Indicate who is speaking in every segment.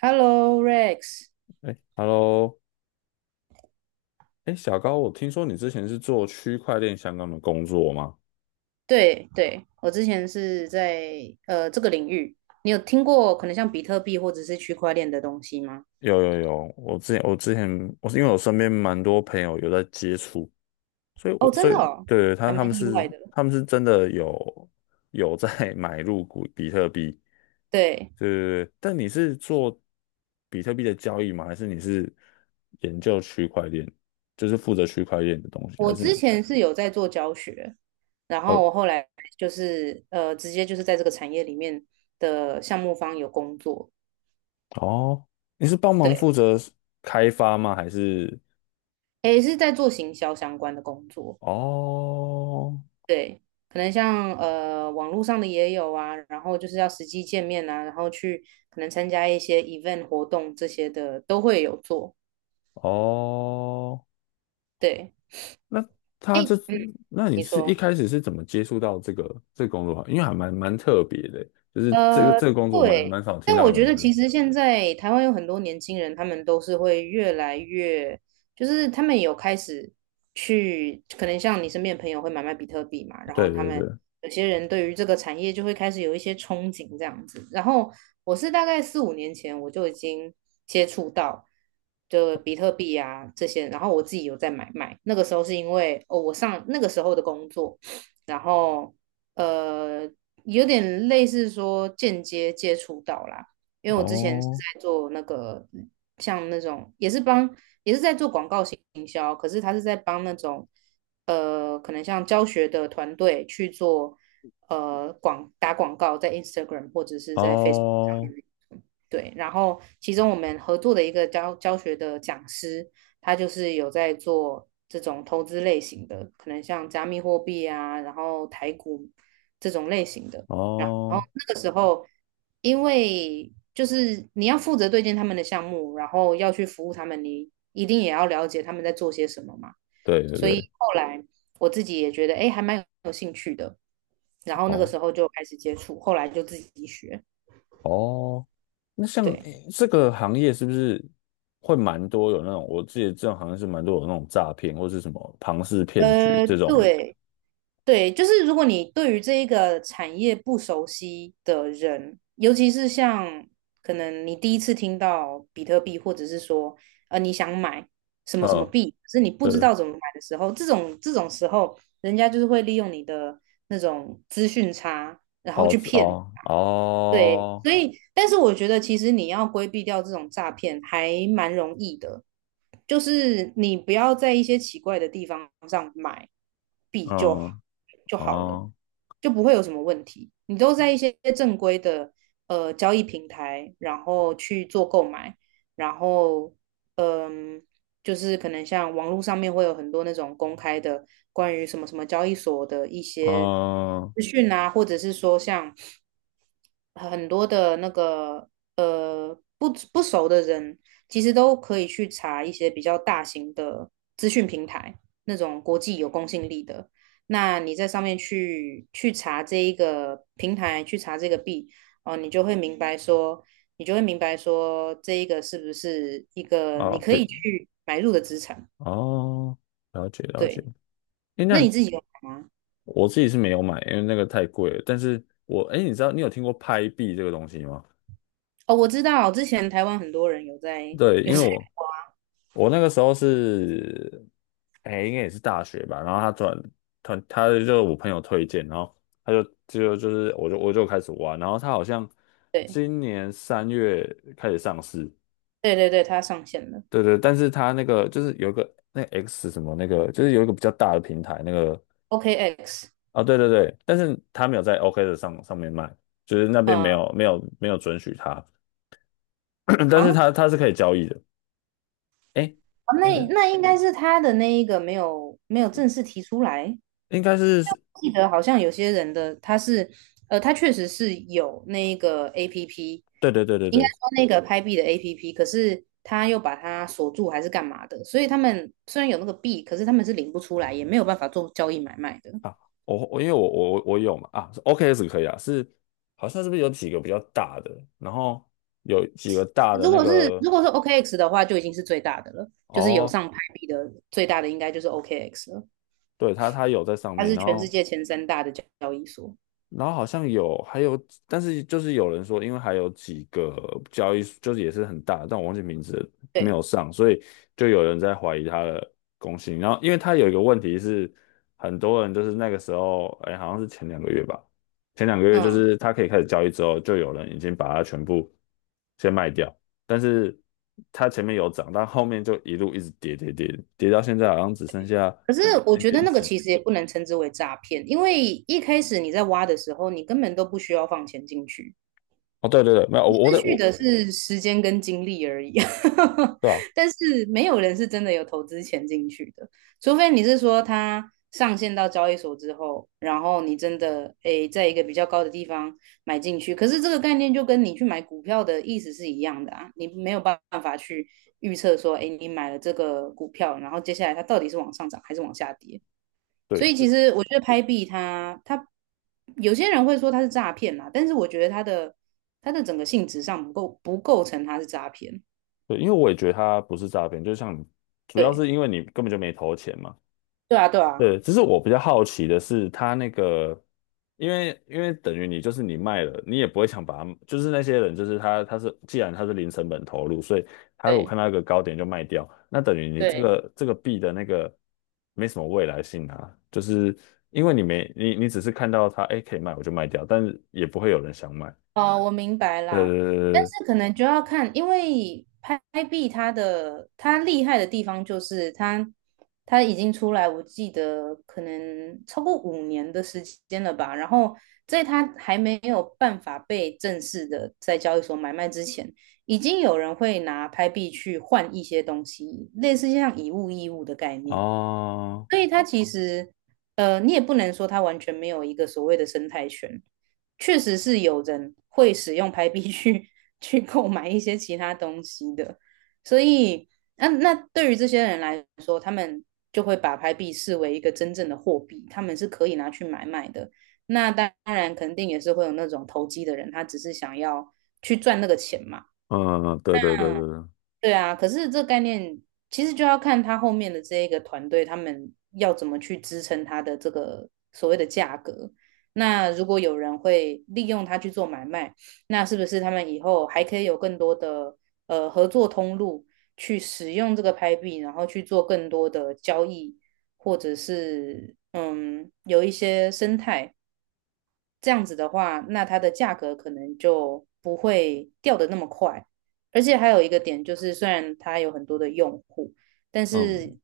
Speaker 1: Hello Rex。
Speaker 2: 哎，Hello，哎，小高，我听说你之前是做区块链相关的工作吗？
Speaker 1: 对对，我之前是在这个领域，你有听过可能像比特币或者是区块链的东西吗？
Speaker 2: 有有有，我之前我之前我是因为我身边蛮多朋友有在接触，所以
Speaker 1: 哦，
Speaker 2: 我所
Speaker 1: 真
Speaker 2: 以
Speaker 1: 的哦，
Speaker 2: 对对，
Speaker 1: 还
Speaker 2: 他他
Speaker 1: 蛮
Speaker 2: 们
Speaker 1: 意外
Speaker 2: 是
Speaker 1: 的。
Speaker 2: 他们是真的有在 买入股比特币，
Speaker 1: 对，
Speaker 2: 对对对。但你是做比特币的交易吗？还是你是研究区块链，就是负责区块链的东西？
Speaker 1: 我
Speaker 2: 还是你
Speaker 1: 之前是有在做教学，然后
Speaker 2: 哦
Speaker 1: 我后来就是直接就是在这个产业里面的项目方有工作。
Speaker 2: 哦，你是帮忙
Speaker 1: 对，
Speaker 2: 负责开发吗？还是？
Speaker 1: 诶，是在做行销相关的工作。
Speaker 2: 哦
Speaker 1: 对，可能像网络上的也有啊，然后就是要实际见面啊，然后去可能参加一些 event 活动这些的都会有做。
Speaker 2: 哦，
Speaker 1: 对，
Speaker 2: 那他这，
Speaker 1: 哎，嗯，
Speaker 2: 那你
Speaker 1: 你
Speaker 2: 是一
Speaker 1: 说。
Speaker 2: 开始是怎么接触到这个工作啊？因为还蛮特别的，就是这个
Speaker 1: 呃，
Speaker 2: 这个工作蛮
Speaker 1: 对，
Speaker 2: 蛮少听
Speaker 1: 但
Speaker 2: 到
Speaker 1: 我
Speaker 2: 有
Speaker 1: 觉
Speaker 2: 人
Speaker 1: 得
Speaker 2: 的
Speaker 1: 其实现在台湾有很多年轻人，他们都是会越来越，就是他们有开始去，可能像你身边的朋友会买卖比特币嘛，然后
Speaker 2: 对
Speaker 1: 他
Speaker 2: 对
Speaker 1: 们
Speaker 2: 对，
Speaker 1: 有些人对于这个产业就会开始有一些憧憬这样子。然后我是大概4、5年前我就已经接触到就比特币啊这些，然后我自己有在买卖。那个时候是因为哦，我上那个时候的工作，然后。呃，有点类似说间接接触到啦，因为我之前是
Speaker 2: 哦
Speaker 1: 在做那个像那种也是在做广告营销，可是他是在帮那种可能像教学的团队去做打广告在 Instagram 或者是在 Facebook上
Speaker 2: 哦
Speaker 1: 面。对，然后其中我们合作的一个教学的讲师，他就是有在做这种投资类型的，可能像加密货币啊，然后台股这种类型的。然后
Speaker 2: 哦，
Speaker 1: 之后，因为就是你要负责对接他们的项目，然后要去服务他们，你一定也要了解他们在做些什么嘛。
Speaker 2: 对对
Speaker 1: 所以
Speaker 2: 对，
Speaker 1: 后来我自己也觉得，哎，还蛮有兴趣的。然后那个
Speaker 2: 哦
Speaker 1: 时候就开始接触，后来就自己学。
Speaker 2: 哦，那像
Speaker 1: 对，
Speaker 2: 诶这个行业是不是会蛮多有那种？我记得这种行业是蛮多有那种诈骗或是什么庞氏骗局这种。
Speaker 1: 对。对，就是如果你对于这一个产业不熟悉的人，尤其是像可能你第一次听到比特币，或者是说你想买什么什么
Speaker 2: 嗯，
Speaker 1: 币，可是你不知
Speaker 2: 对。
Speaker 1: 道怎么买的时候，这种时候，人家就是会利用你的那种资讯差，然后
Speaker 2: 哦，
Speaker 1: 去骗你。
Speaker 2: 哦，
Speaker 1: 对，
Speaker 2: 哦，
Speaker 1: 所以，但是我觉得其实你要规避掉这种诈骗还蛮容易的，就是你不要在一些奇怪的地方上买币
Speaker 2: 嗯，
Speaker 1: 就好了，
Speaker 2: 哦，
Speaker 1: 就不会有什么问题。你都在一些正规的交易平台，然后去做购买，然后嗯，就是可能像网络上面会有很多那种公开的关于什么什么交易所的一些
Speaker 2: 哦，
Speaker 1: 资讯啊，或者是说像。很多的那个不熟的人，其实都可以去查一些比较大型的资讯平台，那种国际有公信力的。那你在上面去查这一个平台，去查这个币，哦，你就会明白说，这一个是不是一个你
Speaker 2: 哦，
Speaker 1: 可
Speaker 2: 对，
Speaker 1: 以去买入的资产？
Speaker 2: 哦，了解了解。
Speaker 1: 对，
Speaker 2: 诶，
Speaker 1: 那
Speaker 2: 那
Speaker 1: 你自己有买吗？
Speaker 2: 我自己是没有买，因为那个太贵了。但是我，诶，你知道你有听过拍币这个东西吗？
Speaker 1: 哦，我知道，之前台湾很多人有在
Speaker 2: 对，
Speaker 1: 有
Speaker 2: 因为
Speaker 1: 在，
Speaker 2: 我那个时候是，哎，应该也是大学吧。然后他转他他就是我朋友推荐，然后他就就就是我就我就开始玩，然后他好像
Speaker 1: 对
Speaker 2: 今年3月开始上市，
Speaker 1: 对对对，它上线了
Speaker 2: 对对，但是它那个就是有一个那个 X 什么那个，就是有一个比较大的平台那个
Speaker 1: ，OKX。
Speaker 2: 啊，对对对，但是它没有在 OK 的上面卖，就是那边
Speaker 1: 嗯
Speaker 2: 没
Speaker 1: 啊，
Speaker 2: 有没有没有准许它，但是它
Speaker 1: 啊
Speaker 2: 它是可以交易的。哎，应
Speaker 1: 那
Speaker 2: 该
Speaker 1: 那应该是他的那一个没有正式提出来。
Speaker 2: 应该是，
Speaker 1: 记得好像有些人的他是，他确实是有那一个 APP，
Speaker 2: 对对对对
Speaker 1: 应该
Speaker 2: 对
Speaker 1: 说那个拍币的 APP，可是他又把它锁住还是干嘛的，所以他们虽然有那个币，可是他们是领不出来，也没有办法做交易买卖的。
Speaker 2: 啊，我因为我有嘛啊是 OKS 可以啊，是好像是不是有几个比较大的，然后有几个大的
Speaker 1: 如
Speaker 2: 那
Speaker 1: 果是
Speaker 2: 个
Speaker 1: 如果是 OKX 的话，就已经是最大的了，就是有
Speaker 2: 哦，
Speaker 1: 上拍币的最大的应该就是 OKX 了，
Speaker 2: 对它有在上
Speaker 1: 它
Speaker 2: 面，
Speaker 1: 是
Speaker 2: 然
Speaker 1: 全世
Speaker 2: 后
Speaker 1: 界前三大的交易所。
Speaker 2: 然后好像有，还有，但是就是有人说，因为还有几个交易，就是也是很大，但我忘记名字了没有
Speaker 1: 对，
Speaker 2: 上，所以就有人在怀疑他的公信力然后，因为他有一个问题是，很多人就是那个时候，哎，好像是前两个月吧，前两个月就
Speaker 1: 嗯。
Speaker 2: 是他可以开始交易之后，就有人已经把它全部先卖掉，但是它前面有涨，但后面就一路一直跌跌跌，跌到现在好像只剩下
Speaker 1: 可是我
Speaker 2: 零
Speaker 1: 觉得
Speaker 2: 点
Speaker 1: 那个
Speaker 2: 几。
Speaker 1: 其实也不能称之为诈骗，因为一开始你在挖的时候，你根本都不需要放钱进去，
Speaker 2: 哦，对对对，没有，我
Speaker 1: 失
Speaker 2: 在
Speaker 1: 去
Speaker 2: 我
Speaker 1: 的是时间跟精力而已。
Speaker 2: 对啊。
Speaker 1: 但是没有人是真的有投资钱进去的，除非你是说他上线到交易所之后，然后你真的诶在一个比较高的地方买进去。可是这个概念就跟你去买股票的意思是一样的啊，你没有办法去预测说，诶你买了这个股票，然后接下来它到底是往上涨还是往下跌。所
Speaker 2: 对。
Speaker 1: 以其实我觉得拍币它有些人会说它是诈骗啦，但是我觉得它的整个性质上不构成它是诈骗。
Speaker 2: 对，因为我也觉得它不是诈骗，就像你主要
Speaker 1: 对
Speaker 2: 是因为你根本就没投钱嘛。
Speaker 1: 对啊，对啊，
Speaker 2: 对，只是我比较好奇的是，它那个，因为等于你就是你卖了，你也不会想把它，就是那些人，就是他他是既然他是零成本投入，所以他如果看
Speaker 1: 对
Speaker 2: 到一个高点就卖掉，那等于你这
Speaker 1: 对。
Speaker 2: 个这个币的那个没什么未来性啊，就是因为你没你你只是看到它，哎，可以卖我就卖掉，但是也不会有人想买。
Speaker 1: 哦，我明白啦，但
Speaker 2: 呃，
Speaker 1: 是可能就要看，因为拍币它厉害的地方就是它已经出来，我记得可能超过五年的时间了吧。然后在它还没有办法被正式的在交易所买卖之前，已经有人会拿拍币去换一些东西，类似像以物易物的概念。
Speaker 2: 哦，
Speaker 1: 所以它其实，你也不能说它完全没有一个所谓的生态圈，确实是有人会使用拍币去 去购买一些其他东西的，所以那对于这些人来说，他们就会把拍币视为一个真正的货币，他们是可以拿去买卖的。那当然，肯定也是会有那种投机的人，他只是想要去赚那个钱嘛。
Speaker 2: 嗯，对对对对
Speaker 1: 嗯。
Speaker 2: 对。
Speaker 1: 对啊，可是这个概念其实就要看他后面的这一个团队，他们要怎么去支撑他的这个所谓的价格。那如果有人会利用它去做买卖，那是不是他们以后还可以有更多的合作通路去使用这个拍币，然后去做更多的交易，或者是有一些生态这样子的话，那它的价格可能就不会掉的那么快。而且还有一个点就是，虽然它有很多的用户，但
Speaker 2: 嗯，
Speaker 1: 是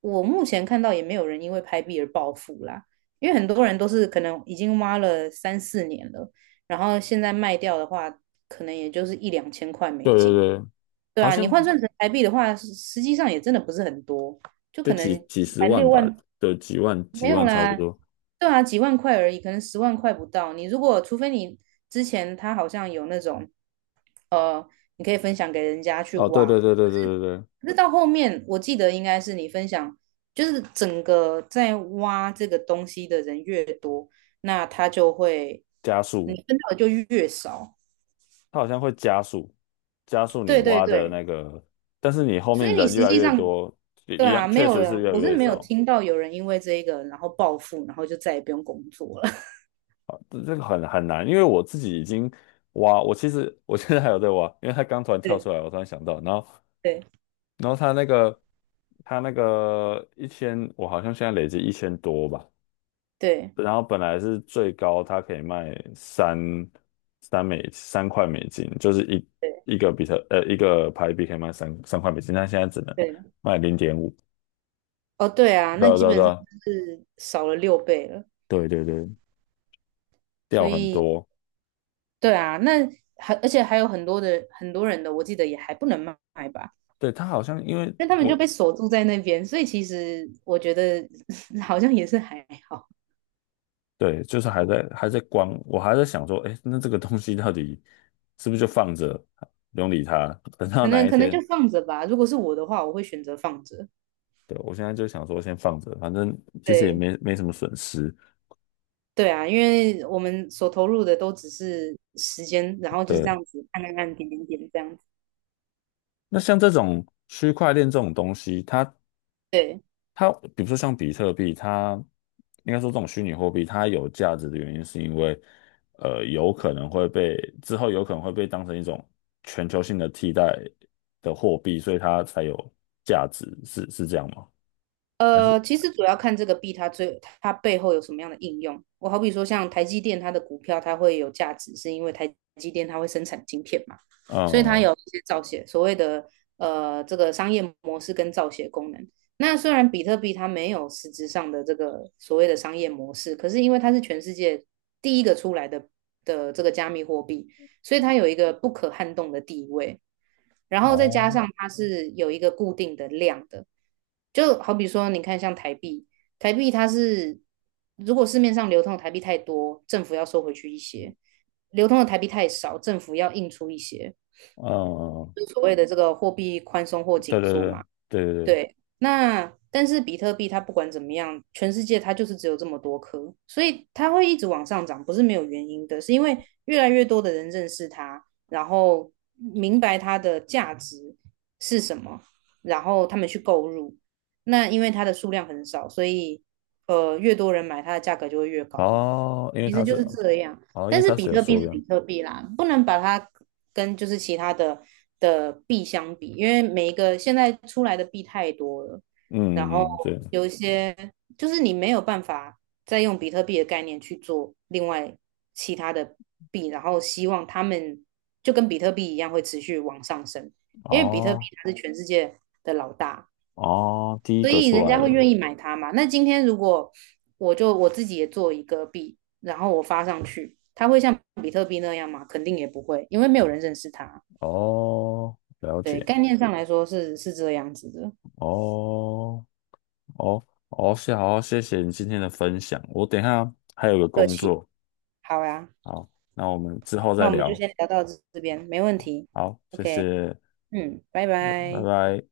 Speaker 1: 我目前看到也没有人因为拍币而暴富啦，因为很多人都是可能已经挖了3、4年了，然后现在卖掉的话，可能也就是1、2千块美
Speaker 2: 对对
Speaker 1: 金。
Speaker 2: 对，
Speaker 1: 对
Speaker 2: 好
Speaker 1: 啊，你
Speaker 2: 像
Speaker 1: 换算成台币的话，实际上也真的不是很多，就
Speaker 2: 就
Speaker 1: 可
Speaker 2: 几
Speaker 1: 能
Speaker 2: 几十
Speaker 1: 才
Speaker 2: 万
Speaker 1: 六
Speaker 2: 吧，
Speaker 1: 万
Speaker 2: 的几万
Speaker 1: 没
Speaker 2: 几
Speaker 1: 有
Speaker 2: 万差不
Speaker 1: 啦，
Speaker 2: 多。
Speaker 1: 对啊，几万块而已，可能10万块不到。你如果除非你之前他好像有那种，呃，你可以分享给人家去
Speaker 2: 哦，对
Speaker 1: 挖，
Speaker 2: 对对对对对对，
Speaker 1: 可是到后面我记得应该是你分享，就是整个在挖这个东西的人越多，那他就会
Speaker 2: 加
Speaker 1: 你
Speaker 2: 速，
Speaker 1: 分到的就越少。
Speaker 2: 它好像会加速你
Speaker 1: 对对
Speaker 2: 挖的
Speaker 1: 对，
Speaker 2: 那个，但是你后
Speaker 1: 所以
Speaker 2: 面
Speaker 1: 你
Speaker 2: 人越
Speaker 1: 实
Speaker 2: 来
Speaker 1: 际
Speaker 2: 越
Speaker 1: 上
Speaker 2: 多，也
Speaker 1: 对
Speaker 2: 一样，
Speaker 1: 啊，没
Speaker 2: 确
Speaker 1: 有
Speaker 2: 实是
Speaker 1: 人，
Speaker 2: 越来
Speaker 1: 我是
Speaker 2: 越
Speaker 1: 没有
Speaker 2: 少。
Speaker 1: 听到有人因为这一个然后暴富，然后就再也不用工作了。
Speaker 2: 这个很难，因为我自己已经挖，我其实现在还有在挖，因为它刚突然 跳
Speaker 1: 对
Speaker 2: 出来，我突然想到，然后
Speaker 1: 对
Speaker 2: 然后它那个它那个一千，我好像现在累积1000多吧。然后本来是最高它可以卖三块美金，就是
Speaker 1: 对。
Speaker 2: 一个牌币可以卖三块美金，但现在只能
Speaker 1: 对，
Speaker 2: 卖0.5。
Speaker 1: 哦，对啊，
Speaker 2: 对
Speaker 1: 那
Speaker 2: 啊
Speaker 1: 基
Speaker 2: 对啊
Speaker 1: 本
Speaker 2: 对
Speaker 1: 上
Speaker 2: 啊
Speaker 1: 是少了6倍了，
Speaker 2: 对对对，
Speaker 1: 所
Speaker 2: 掉很
Speaker 1: 以
Speaker 2: 多。
Speaker 1: 对啊，那还而且还有很多人的，我记得也还不能卖吧，
Speaker 2: 对，它好像因为
Speaker 1: 那他们
Speaker 2: 我
Speaker 1: 就被锁住在那边，所以其实我觉得 好像也是还好，
Speaker 2: 对，就是还在观，我还在想说，哎，那这个东西到底是不是就放着，不用理它，等到
Speaker 1: 可
Speaker 2: 哪
Speaker 1: 能
Speaker 2: 一
Speaker 1: 可能就
Speaker 2: 天？
Speaker 1: 放着吧。如果是我的话，我会选择放着。
Speaker 2: 对，我现在就想说先放着，反正其实也
Speaker 1: 对
Speaker 2: 没什么损失。
Speaker 1: 对啊，因为我们所投入的都只是时间，然后就是这
Speaker 2: 对，
Speaker 1: 样子按按按点点点这样子。
Speaker 2: 那像这种区块链这种东西，它
Speaker 1: 对。
Speaker 2: 它比如说像比特币，它应该说这种虚拟货币，它有价值的原因是因为，有可能会被之后有可能会被当成一种全球性的替代的货币，所以它才有价值，是这样吗？还是
Speaker 1: 其实主要看这个币它最它背后有什么样的应用。我好比说像台积电，它的股票它会有价值，是因为台积电它会生产晶片嘛，所以它
Speaker 2: 呃
Speaker 1: 有一些造血所谓的这个商业模式跟造血功能。那虽然比特币它没有实质上的这个所谓的商业模式，可是因为它是全世界第一个出来的这个加密货币，所以它有一个不可撼动的地位。然后再加
Speaker 2: 哦
Speaker 1: 上它是有一个固定的量的，就好比说，你看像台币，台币它是如果市面上流通的台币太多，政府要收回去一些；流通的台币太少，政府要印出一些。
Speaker 2: 呃
Speaker 1: 所谓的这个货币宽松或
Speaker 2: 对对
Speaker 1: 紧
Speaker 2: 对
Speaker 1: 缩
Speaker 2: 对
Speaker 1: 嘛。
Speaker 2: 对对
Speaker 1: 对，那但是比特币它不管怎么样，全世界它就是只有这么多颗，所以它会一直往上涨，不是没有原因的，是因为越来越多的人认识它，然后明白它的价值是什么，然后他们去购入。那因为它的数量很少，所以越多人买，它的价格就会越高嘛。
Speaker 2: 哦，因为
Speaker 1: 其实
Speaker 2: 它
Speaker 1: 就
Speaker 2: 是
Speaker 1: 是这样。
Speaker 2: 哦，因为
Speaker 1: 但是
Speaker 2: 它
Speaker 1: 比
Speaker 2: 是有
Speaker 1: 特币
Speaker 2: 数
Speaker 1: 是
Speaker 2: 量，
Speaker 1: 比特币啦，不能把它跟就是其他的币相比，因为每一个现在出来的币太多了，然后
Speaker 2: 嗯嗯嗯对
Speaker 1: 有一些就是你没有办法再用比特币的概念去做另外其他的币，然后希望他们就跟比特币一样会持续往上升，因为比特币
Speaker 2: 哦
Speaker 1: 它是全世界的老大。
Speaker 2: 哦，第一
Speaker 1: 所
Speaker 2: 个
Speaker 1: 以
Speaker 2: 出
Speaker 1: 人
Speaker 2: 来
Speaker 1: 家会
Speaker 2: 的。
Speaker 1: 愿意买它嘛。那今天如果我自己也做一个币，然后我发上去，它会像比特币那样吗？肯定也不会，因为没有人认识它。
Speaker 2: 哦，了
Speaker 1: 对，
Speaker 2: 解，
Speaker 1: 概念上来说是这样子的。
Speaker 2: 哦，哦，哦，好，谢谢你今天的分享。我等一下还有个
Speaker 1: 不客
Speaker 2: 工
Speaker 1: 气，
Speaker 2: 作，
Speaker 1: 好呀，
Speaker 2: 好，那我们之后
Speaker 1: 那
Speaker 2: 再
Speaker 1: 我们就
Speaker 2: 聊。
Speaker 1: 先聊到这边，没问题。
Speaker 2: 好，谢
Speaker 1: OK，
Speaker 2: 谢，
Speaker 1: 嗯，拜
Speaker 2: 拜
Speaker 1: 拜。
Speaker 2: 拜。